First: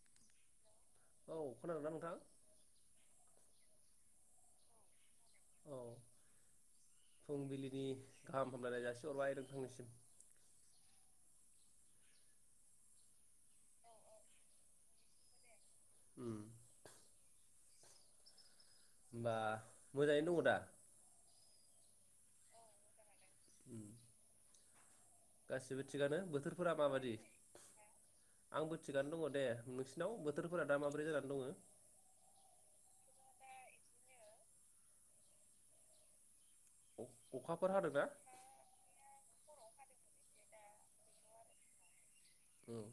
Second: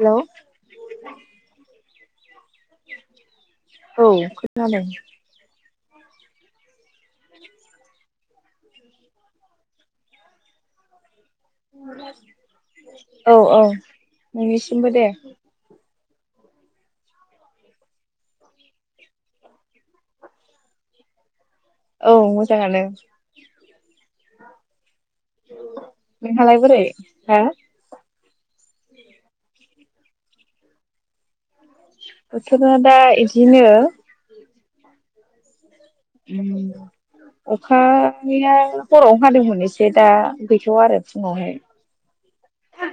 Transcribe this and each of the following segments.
Hello औ खोनादोंना नोंथां। औ खोनादों। औ फुंबिलिनि गाहाम हामलाय जासि हरबाय नोंथांसिम औ औ नोंनिसिमबो दे उम होमबा मोजायैनो दङ दा औ मोजाङानो उम गासिबो थिगानो नोंहालाय बोथोरफोरा बोरै माबायदि हा आंबो थिगानो दङ दे नोंसि दाव बोथोरफोरा दा माबोरै जानानै दङो? बोथोरा दा इदिनो उम अखाफोर हादोंना अखानिया हराव हादोंमोन। एसै दा गैथ'आ आरो फुङावहाय उम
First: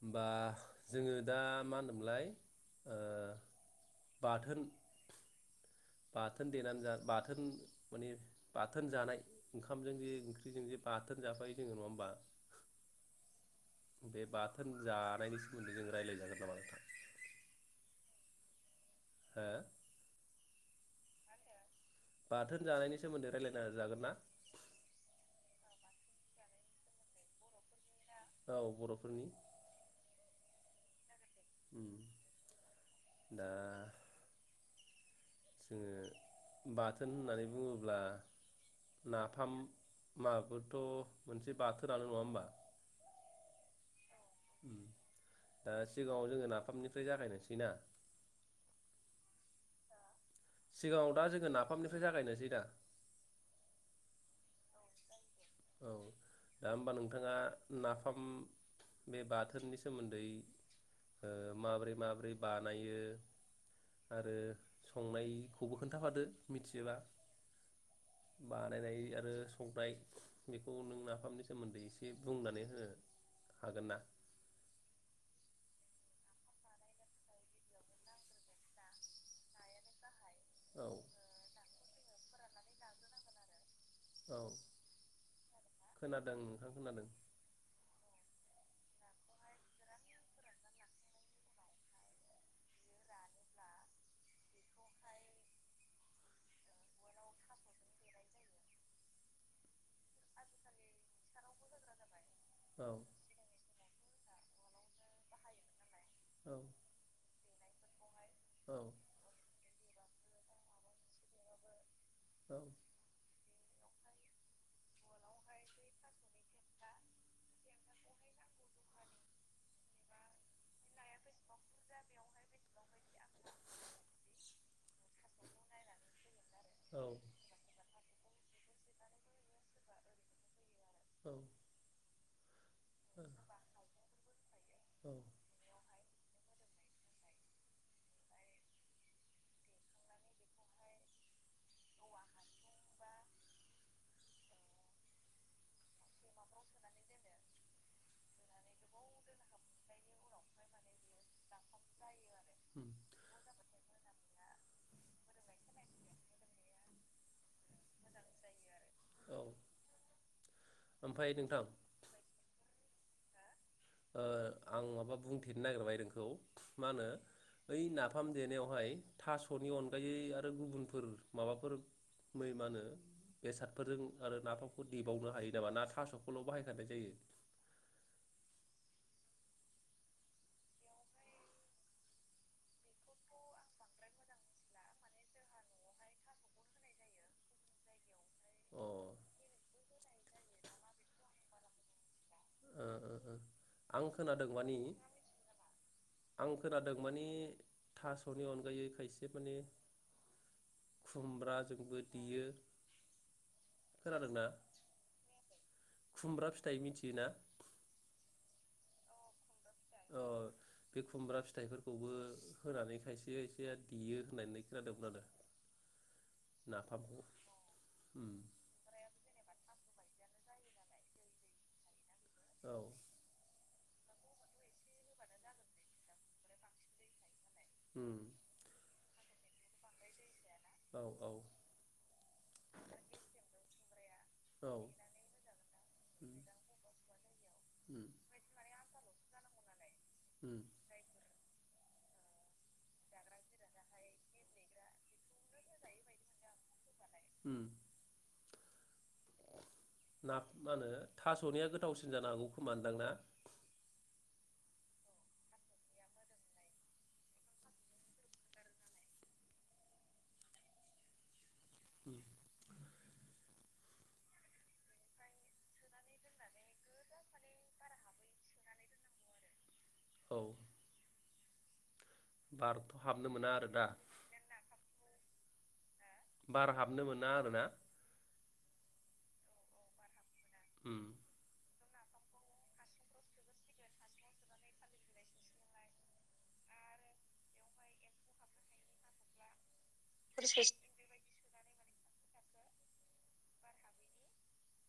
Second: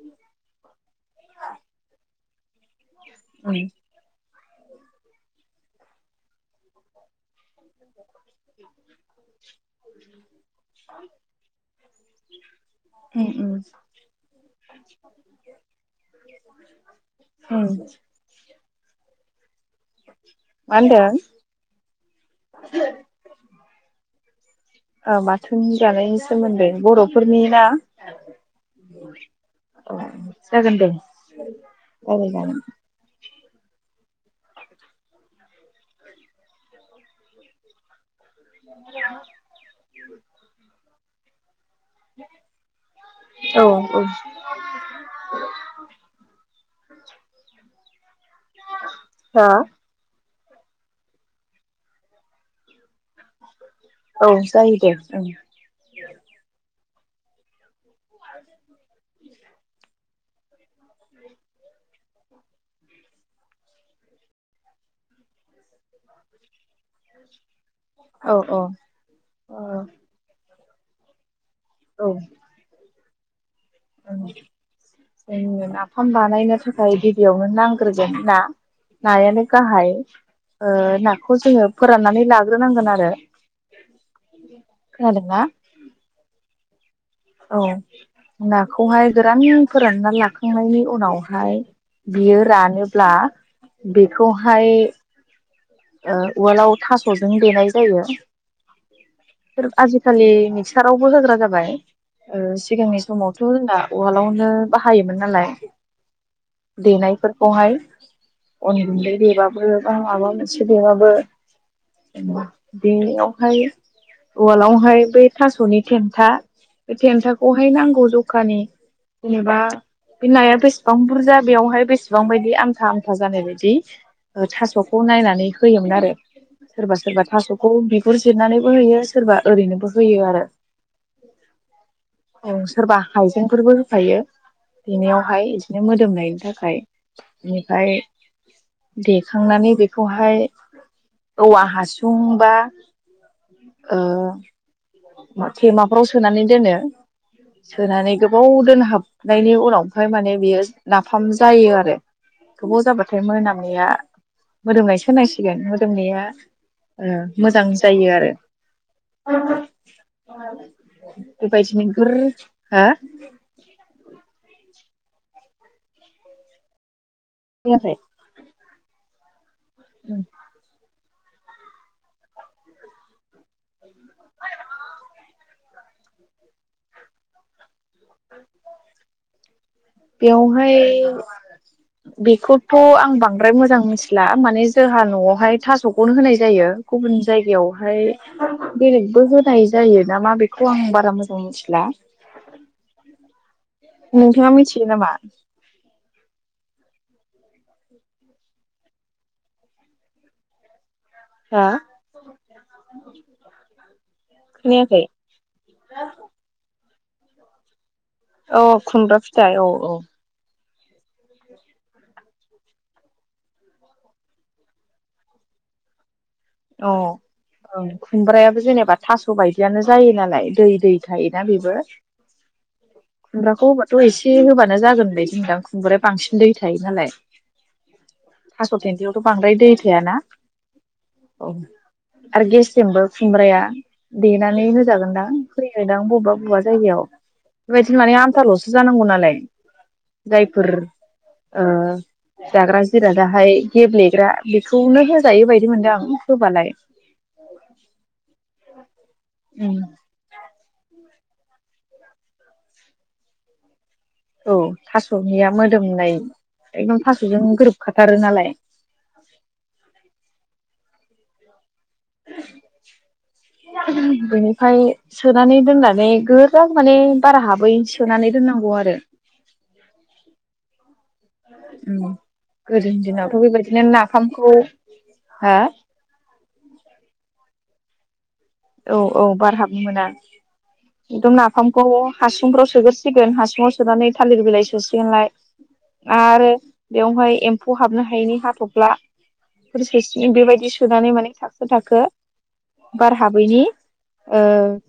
होमबा जोङो दा मा होनदोंमोनलाय ओ [unintelligible] बाथोन बाथोन देनानै जा बाथोन माने बाथोन जानाय ओंखामजों जे ओंख्रिजों जे बाथोन जाफायो जोङो नङा होमबा उम बे बाथोन जानायनि सोमोन्दै जों रायज्लायजागोन नामा नोंथां [inaudible] हो मानदों। बाथोन जानायनि सोमोनदै रायलाय जागोन ना ओ बाथोन जानायनि सोमोन्दै बर'फोरनि ना औ बर'फोरनि औ जागोन दे उम रायलाय जागोन। दा जोङो बाथोन होननानै बुङोब्ला नाफाम माबोथ' मोनसे बाथ थोनानो नङा होमबा? औ औ ओ सिगाङाव जोङो नाफामनिफ्राय जागायनोसै ना? मा? सिगाङाव दा जोङो नाफामनिफ्राय जागायनोसै दा औ जायो दे ओं। औ दा होमबा नोंथाङा नाफाम बे बाथोननि सोमोन्दै ओ माबोरै माबोरै बानायो आरो संनायखौबो खोन्थाफादो मिथियोबा। औ बानायनायनाय आरो ओ संनाय बेखौ नों नाफामनि सोमोन्दै औ एसे बुंनानै हो। हागोनना? ओं जोंनो नाफाम बानायनो थाखाय गिबियावनो नांग्रोगोन ना नायानो गाहाय ओ औ नाखौ जोङो फोराननानै लाग्रोनांगोन आरो औ खोनादोंना? औ खोनादों। औ नाखौहाय गोरान फोरानना लाखांनायनि उनावहाय बियो रानोब्ला बेखौहाय ओ उवालाव थास'जों देनाय जायो। आजिखालि मिक्सारावबो होग्रा जाबाय, ओ औ सिगांनि समावथ' जोंना उवालावनो फायोमोन नालाय औ देनायफोरखौहाय औ अन गुन्दै देबाबो ओं माबा मोन से देबाबो बेयावहाय उवालावहाय बे थासनि थेन्था बे थेन्थाखौहाय नांगौ ज'खानि जेनेबा बे नाया बेसेबां बुरजा बेयावहाय बेसेबां बायदि आमथा आमथा जानायबायदि ओ थास'खौ नायना नै होयोमोन आरो सोरबा औ सोरबा थास'खौ बिगुर जिरनानैबो हैयो सोरबा ओरैनोबो होयो आरो, औ औ सोरबा हाइजेंफोरबो होफायो देनायावहाय इदिनो मोदोमनायनि थाख खाय इनिफाय देखांनानै बेख खौहाय औवा हासुं बा ओ [unintelligible] ख'राव सोनानै दोनो सोनानै गोबाव दोनहाबनायनि उनाव ओमफ्राय माने बेयो नाफाम जायो आरो गोबाव जाबाथाय मोनामनाया मोदोमनायसो होननांसिगोन मोदोमनाया ओ मोजां जायो आरो औ ओमफ्राय नोंथां बेबायदिनो गोर हो [inaudible] ओ आं माबा बुंथेनो नागिरबाय नोंखौ मा होनो ओइ खोनायाखै नाफाम देनायाव हाय थास' स'नि अनगायै आरो गुबुनफोर माबाफोर मै मा होनो बेसादफोरजों आरो नाफावफोरखौ देबावनो हायो नामा ना थास'खौल बाहायखानाय जायो? बेवहाय बेखौथ' आं बांद्राय मोजां मिथिला माने जोंहा न'आवहाय थासखौनो होनाय जायो गुबुन जायगायावहाय ओ बेलेगबो होनाय जायो नामा बेखौ आं बारा मोजां मिथिला। ओ ओ। आं खोनादों नोंथाङा मानि मिथियो नामा? आं खोनादों माने थास'नि अनगायै खायसे माने हा खुमब्राजोंबो देयो खोनादोंना? खोनायाखै बिना अ खुमब्रा फिथा थाय औ औ। अ बे खुमब्रा फिथाइफोरखौबो होनानै खायसे खायसेया देयो होननानै खोनादोंमोन आरो। अ ओ नाफामखौ ओं उम खुमब्रायाबो जेनेबा थास' बायदियानो जायो नालाय दै दै थायोना बेबो। औ खुमब्राखौ थ' एसे होबानो जागोन बायदि दां खुंब्राया बांसिन दै थायो नालाय। उम थास' देन्थायावथ' बांद्राय दै थायाना। औ आरो गेस्रेमबो खुमब्राया देनानै औ होजागोनदां होयोदां बबेबा उम बबेबा जायगायाव बेबायदिनो उम माने आमथाल'सो जानांगौ नालाय उम जायफोर ओ जाग्रा जि जिरादा हाय गेब्लेग्रा बेखौनो होजायो बायदि मोनदों आं। होबालाय। उम उम। ना मा होनो थास'निया गोथावसिन जानो हागौ खोमानदां ना? औ थास'निया मोदोमनाय एखदम थास'जों गोरोबखाथारो नालाय। [inaudible] बेनिफाय सोनानै दोननानै गोरा माने बार हाबै सोनानै दोननांगौ आरो। औ। उम। बारथ' गोदोनि हाबनो दिनावथ' मोना आरो दा बेबायदिनो नाफामखौ हा बार हाबनो मोना आरोना। औ औ बार हाबनो मोना। उम एदम नाफाम खौ हासुंफ्राव सोग्रोसिगोन हासुङाव सोनानै थालिर बिलाइ सोसिगोनलाय आरो बेयावहाय एम्फौ हाबनो हायैनि हाथफ्ला फोर सोसिनो बेबायदि सोनानै माने खो थाखो बार हाबैनि ओ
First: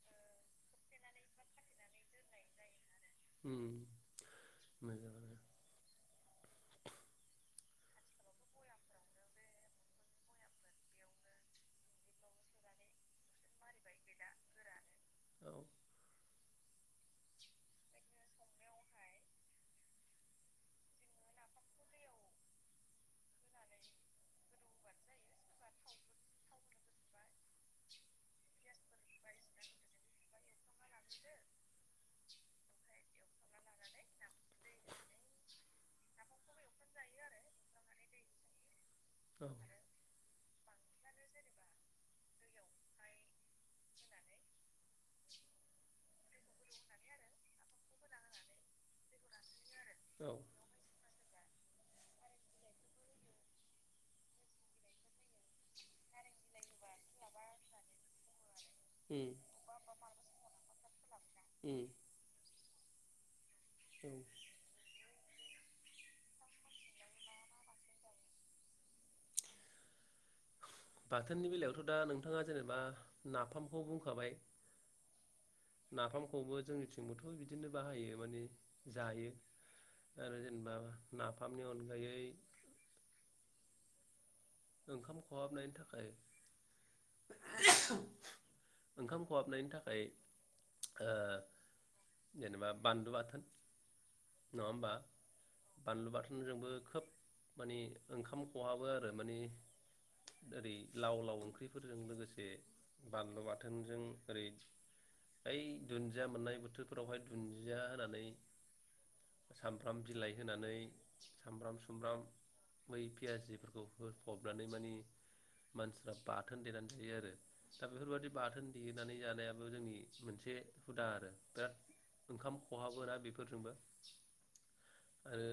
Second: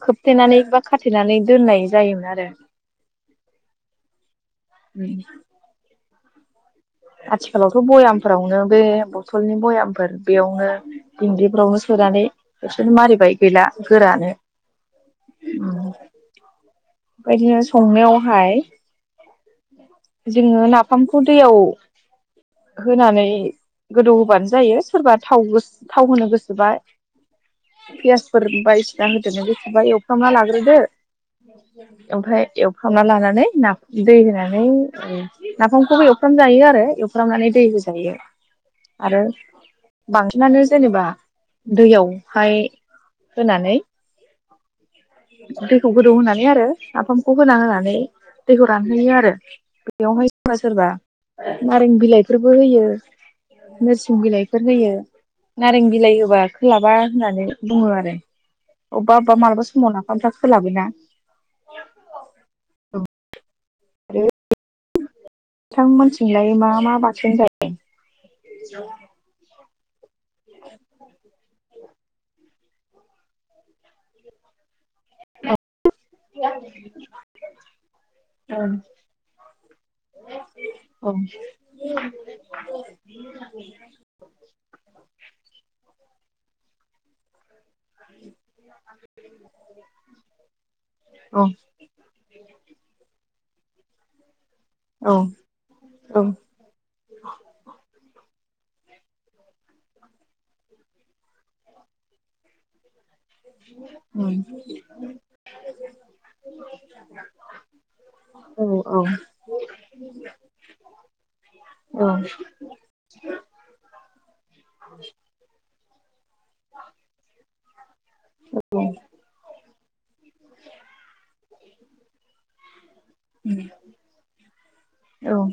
खोबथेनानै बा खाथेनानै दोननाय जायोमोन आरो। उम उम मोजाङानो आथिखालावथ' बयामफोरावनो बे बथ'लनि बयामफोर बेयावनो दिंग्रिफोरावनो सोनानै बिसोर मारिबाय। गैला गोरानो औ उम। बायदिनो संनायावहाय जोङो नाफामखौ दैयाव होनानै गोदौ होबानो जायो सोरबा थाव गोस थाव होनो गोसोबा पियासफोर बायदिसिना होदेरनो गोसोबा एवफ्रामना लाग्रोदो ओमफ्राय एवफ्रामना लानानै ना दै होनानै ओ नाफामखौबो एवफ्राम जायो आरो। एवफ्रामनानै दै होज जायो आरो बांसिनानो जेनेबा दैयावहाय होनानै दैखौ गोदौ होनानै आरो नाफामखौ होना होनानै दैखौ रानहैयो आरो बेयावहाय औ सोरबा सोरबा नारें बिलाइफोरबो होयो नोरसिं बिलाइफोर होयो नारें बिलाइ होबा खोलाबा होननानै बुङो आरो अबबा उम अबबा मालाबा समाव ना ओमफ्रा खोलाबोना। उम औ औ थां मोनथिंलाय मा मा बाथोन जायो? बाथोननि बेलायावथ' दा नोंथाङा जेनेबा नाफामखौ बुंखाबाय। नाफामखौबो जोंनिथिंबोथ' बिदिनो बाहायो माने जायो जायो आरो जेनेबा औ नाफामनि अनगायै ओंखाम खहाबनायनि थाखाय ओंखाम खहाबनायनि थाखाय ओ औ जेनेबा बानलु बाथोन। नङा होमबा? औ बानलु औ बाथोन जोंबो खोब माने ओंखाम खहाबो आरो माने ओरै लाव लाव ओंख्रिफोरजों लोगोसे बानलु बाथोनजों उम ओरै ओइ दुन्दिया मोननाय बोथोरफोरावहाय दुन्दिया होनानै औ औ सामब्राम बिलाइ होनानै सामब्राम सुमब्राम बै पियााजिफोरखौ हो नानै माने मानसिफ्रा बाथोन देनानै जायो आरो। दा बेफोरबायदि बाथोन देनानै जानायाबो जोंनि मोनसे हुदा आरो बिराद ओंखाम खहाबोना उम बेफोरजोंबो औ आरो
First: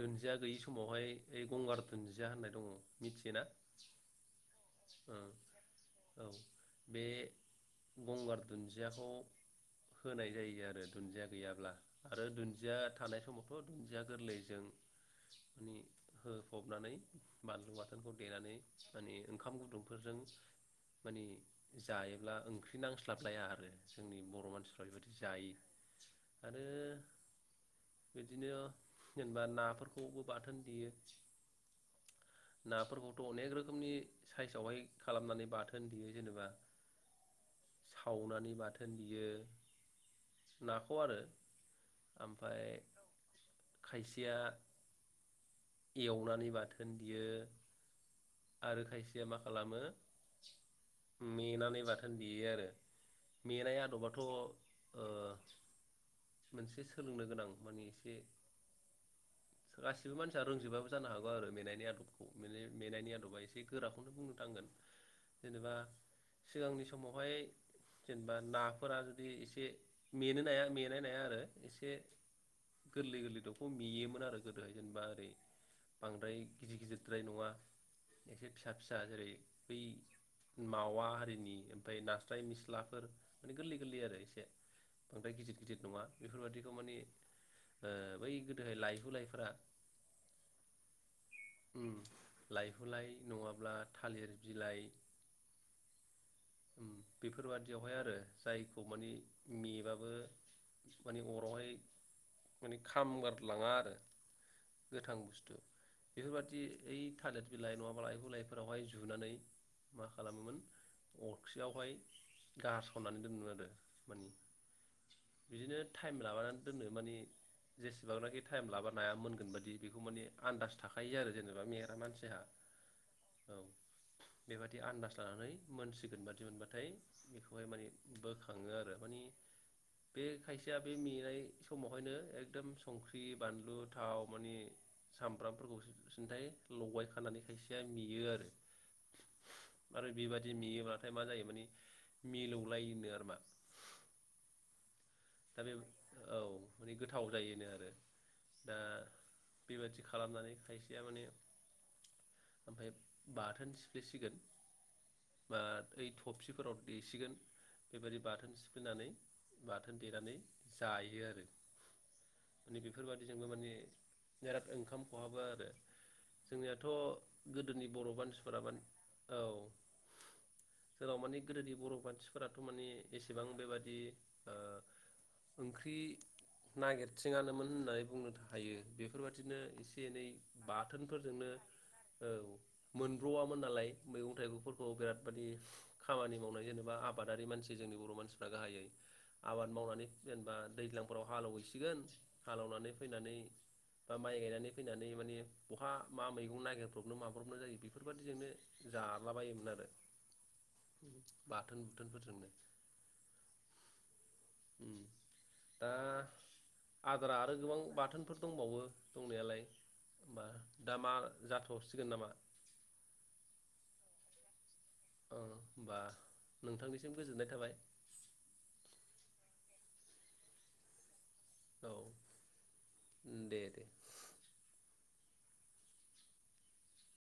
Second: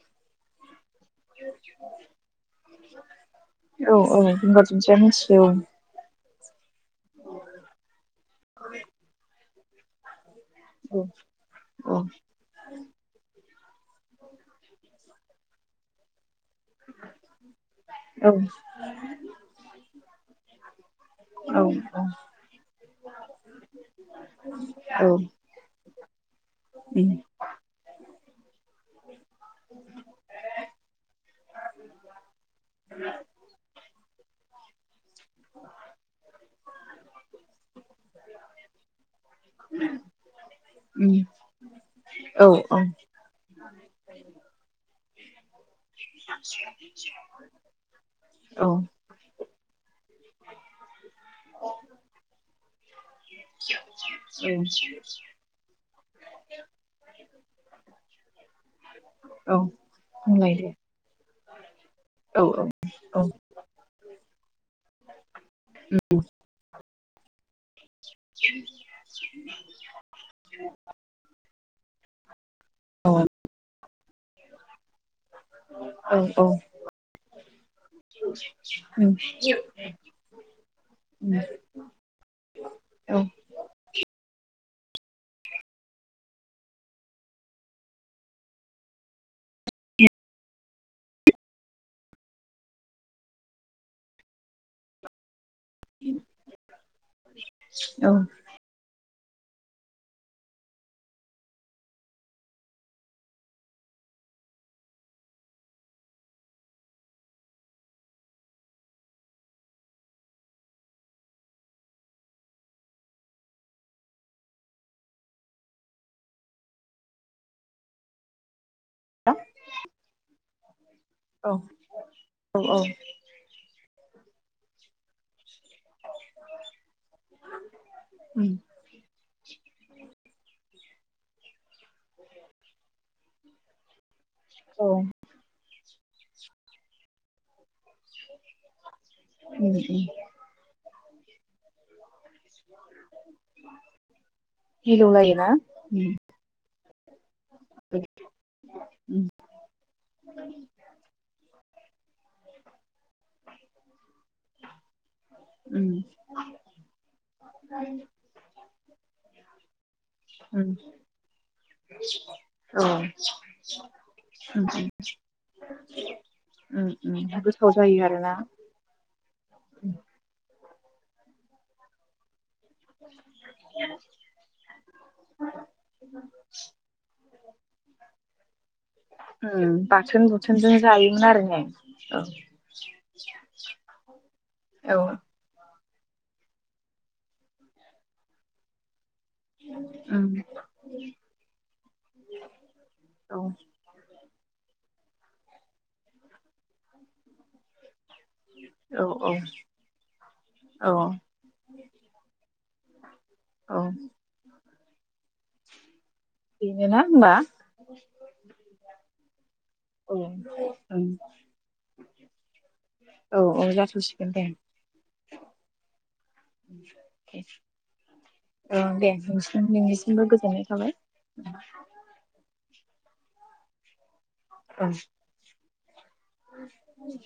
दुन्जिया गैयि स समावहाय गंगार दुन्जिया होननाय मिथियोना औ औ गंगार दुनजिया ओं मिथियो औ औ बे गंगार दुन्जियाखौ होनाय जायो। आरो औ दुन्जिया गैयाब्ला औ औ आरो दुन्जिया थानाय समाव अ दुन्जिया गोरलैजों माने हो फबनानै बानलु बाथोनखौ औ देनानै माने ओंखाम गुदुंफोरजों [inaudible] माने औ जायोब्ला ओंख्रि नांस्लाबलाया आरो जोंनि बर' मानसिफ्रा औ बेबायदि उम जायो आरो बिदिनो जेनेबा नाफोरखौबो बाथोन देयो। नाफोरखौथ अनेक रोखोमनि सायज आवहाय खालामनानै बाथोन देयो जेनेबा सावनानै बाथोन देयो नाखौ उम आरो औ आमफाय औ खायसेया एवनानै बाथोन बियो औ आरो खायसेया मा खालामो मेनानै बाथोन देयो आरो मेनाय आदबाथ' ओ औ मोनसे सोलोंनो गोनां मानि एसे औ गासिबो मानसिया बुंलाय दे रोंजोबाबो जानो हागौ आरो मेंनाय ले आदबखौ औ मेले मेनायनि आदबा एसे गोराखौनो बुंनो थांगोन जेनेबा सिगांनि स मावहाय जेनेबा नाफोरा जुदि एसे मेनो नाया मेनाय नाया आरो एसे औ गोरलै गोरलै दबखौ मेयोमोन आरो गोदोहाय जेनेबा ओरैबादि औ औ गिदिर गिदिरद्राय नङा एसे फिसा फिसा उम उम जेरै बै मावा हारिनि ओमफाय नास्राय मिस्लाफोर औ माने गोरलै गोरलै आरो इसे बांद्राय गिदिर गिदिर नङा बेफोरबादिखौ माने ओ बै गोदोहाय लाइहु लाइफोरा उम लाइहुलाय नङाब्ला थालिर बिलाइ उम बेफोरबादियावहाय औ आरो जायखौ माने मेबाबो माने अरावहाय माने खामगारलाङा आरो गोथां बुस्थु। बेफोरबादि ओइ थालेट बिलाइ नङाब्ला लाइहु लाइफोरावहाय जुनानै मा खालामोमोन अरखियावहाय गारसननानै दोनोमोन आरो मानि बिदिनो टाइम लाबानानै दोनो माने जेसेबांनाखि टाइम लाब नाया मोनगोन बादि बेखौ माने आनदास थाखायो आरो जेनेबा मेग्रा मानसिहा। औ बेबादि आन्दाज लानानै मोनसिगोन बादि मोनबाथाय बेखौहाय माने उम बोखाङो आरो बै बे खायसेया बे मेनाय समावहायनो एकदम संख्रि बानलु थाव मानि औ उम सामब्राम सिन्थाय लगाय खानानै खायसेया मेयो आरो। उम आरो बेबादि मेयोबा मा जायो माने, मिलौ लायोनो आरोमा। मिलौ लायो ना? ओम माने गोथाव जायो। आरो दा उम बेबायादि खालामनानै खायसेया माने ओमफाय बाथोन सिफ्लेसिगोन बा उम ओइ थफसिफोराव देसिगोन बेबायदि बाथोन सिफ्लेनानै बा थोन देनानै जायो आरो। औ बेफोर बादिजोंबो माने बिराद उम उम ओंखाम खहाबो आरो जोंनियाथ उम गोदोनि बर मानसिफोरा मा उम जोंनाव माने गोदोनि बर मानसि फोराथ माने एसेबां बेबादि ओंख्रि नागिर थिंङानोमोन होननानै बुंनो था हायो बेफोरबादिनो उम एसे बाथोन एनै बुथोनजों जायोमोन आरो बाथोनफोरजोंनो ने औ ओ मोनब्रवामोन नालाय मैगं थाइगंफोरखौ औ बिराद मानि खामानि मावनाय जेनेबा आबादारि मानसि जोंनि बर मानसिफ्रा गाहायै आबाद मावनानै उम जेनेबा दैज्लांफोराव हालौ हैसिगोन हालेवनानै फैनानै औ बा माइ गायनानै फैनानै माने बहा मा मैगं नागिरब्रबनो माब्रबनो जायो बे बेफोरबायाददिजोंनो औ औ जाला बायोमोन आरो औ बाथोन बुथोनफोरजोंनो। औ ओम दा बेनोना होमबा आद्रा आरो गोबां बाथोनफोर दंबावो दंनायालाय औ होमबा दा उम मा जाथसिगोन नामा? थसिगोन दे ओ होमबा नोंथांनिसिम गोजोननाय थाबाय औ दे नोंथांसिमबो गोजोननाय थाबाय [unintelligible] उम दे दे। [inaudible] [inaudible]